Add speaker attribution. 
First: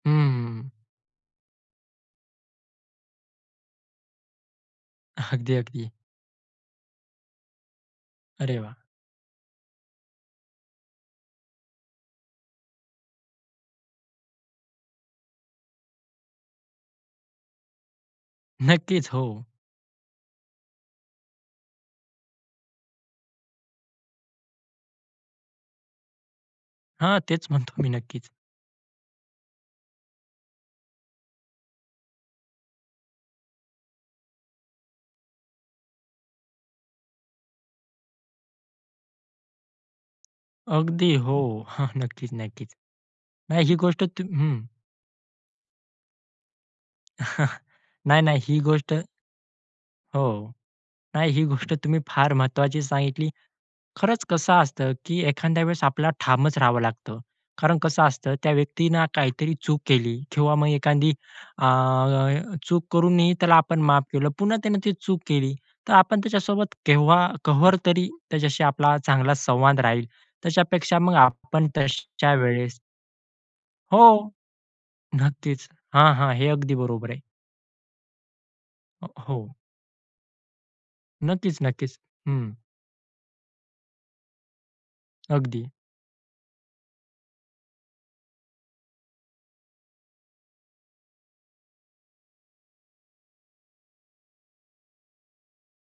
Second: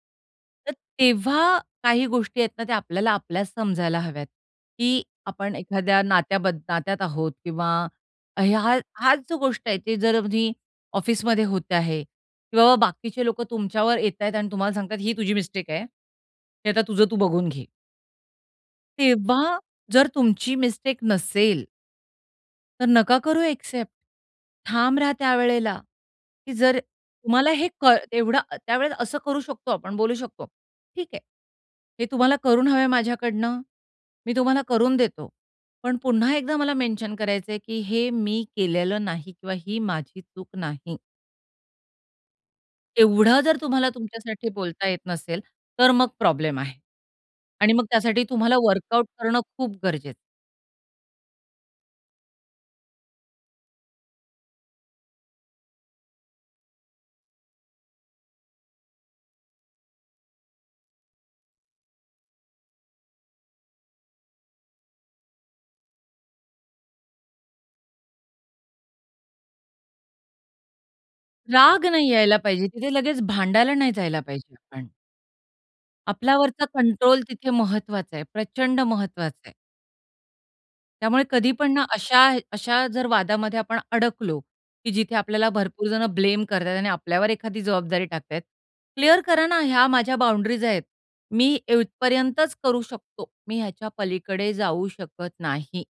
Speaker 1: हं.
Speaker 2: तर तेव्हा काही गोष्टी आहेत ना, ते आपल्याला आपल्याच समजायला हव्यात. की
Speaker 1: अगदी,
Speaker 2: आपण
Speaker 1: अगदी.
Speaker 2: एखाद्या नात्याब नात्यात आहोत किंवा
Speaker 1: अरे
Speaker 2: हा
Speaker 1: वाह!
Speaker 2: हाच जो गोष्ट आहे, ते जर तुम्ही ऑफिसमध्ये होत आहे किंवा बाकीचे लोकं तुमच्यावर येतायत आणि तुम्हाला सांगतायत, ही तुझी मिस्टेक आहे. की आता तुझं तू बघून घे.
Speaker 1: नक्कीच. हो.
Speaker 2: तेव्हा जर तुमची मिस्टेक नसेल तर नका करू ॲक्सेप्ट. ठाम रहा त्यावेळेला, की जर
Speaker 1: हां, तेच
Speaker 2: तुम्हाला हे
Speaker 1: म्हणतो मी.
Speaker 2: कड
Speaker 1: नक्कीच.
Speaker 2: एवढं त्यावेळेला असं करू शकतो आपण, बोलू शकतो. ठीक आहे. हे तुम्हाला करून हवंय माझ्याकडनं. मी तुम्हाला करून देतो. पण पुन्हा एकदा मला मेन्शन करायचंय, की हे मी केलेलं नाही किंवा ही माझी चूक नाही.
Speaker 1: अगदी. हो, हां. नक्कीच, नक्कीच.
Speaker 2: एवढं जर
Speaker 1: नाही. ही
Speaker 2: तुम्हाला
Speaker 1: गोष्ट तुम्ही
Speaker 2: तुमच्यासाठी
Speaker 1: हं.
Speaker 2: बोलता येत नसेल तर मग प्रॉब्लेम आहे. आणि मग
Speaker 1: नाही,
Speaker 2: त्यासाठी
Speaker 1: नाही.
Speaker 2: तुम्हाला
Speaker 1: ही गोष्ट
Speaker 2: वर्कआउट करणं खूप गरजेचं आहे.
Speaker 1: हो, नाही. ही गोष्ट तुम्ही फार महत्त्वाची सांगितली. खरंच कसं असतं, की एखाद्या वेळेस आपल्याला ठामच राहावं लागतं. कारण कसं असतं, त्या व्यक्तीने काहीतरी चूक केली किंवा मग एखादी अ, चूक करूनही त्याला आपण माफ केलं. पुन्हा त्याने ती चूक केली. तर आपण त्याच्यासोबत केव्हा कहर तरी त्याच्याशी आपला चांगला संवाद राहील. त्याच्यापेक्षा मग आपण
Speaker 2: राग नाही
Speaker 1: तश्या
Speaker 2: यायला पाहिजे.
Speaker 1: वेळेस
Speaker 2: तिथे लगेच भांडायला नाही
Speaker 1: हो.
Speaker 2: जायला पाहिजे आपण.
Speaker 1: नक्कीच. हां, हां. हे
Speaker 2: आपल्यावरचा
Speaker 1: अगदी बरोबर
Speaker 2: कंट्रोल
Speaker 1: आहे.
Speaker 2: तिथे महत्त्वाचा आहे. प्रचंड महत्त्वाचा
Speaker 1: हो.
Speaker 2: आहे. त्यामुळे कधी
Speaker 1: नक्कीच,
Speaker 2: पण ना
Speaker 1: नक्कीच.
Speaker 2: अशा
Speaker 1: हं.
Speaker 2: अशा जर वादामध्ये आपण अडकलो, की जिथे आपल्याला
Speaker 1: अगदी.
Speaker 2: भरपूर जणं ब्लेम करतायेत आणि आपल्यावर एखादी जबाबदारी टाकतायेत. क्लिअर करा ना, ह्या माझ्या बाउंड्रीज आहेत. मी इथपर्यंतच करू शकतो. मी ह्याच्या पलीकडे जाऊ शकत नाही.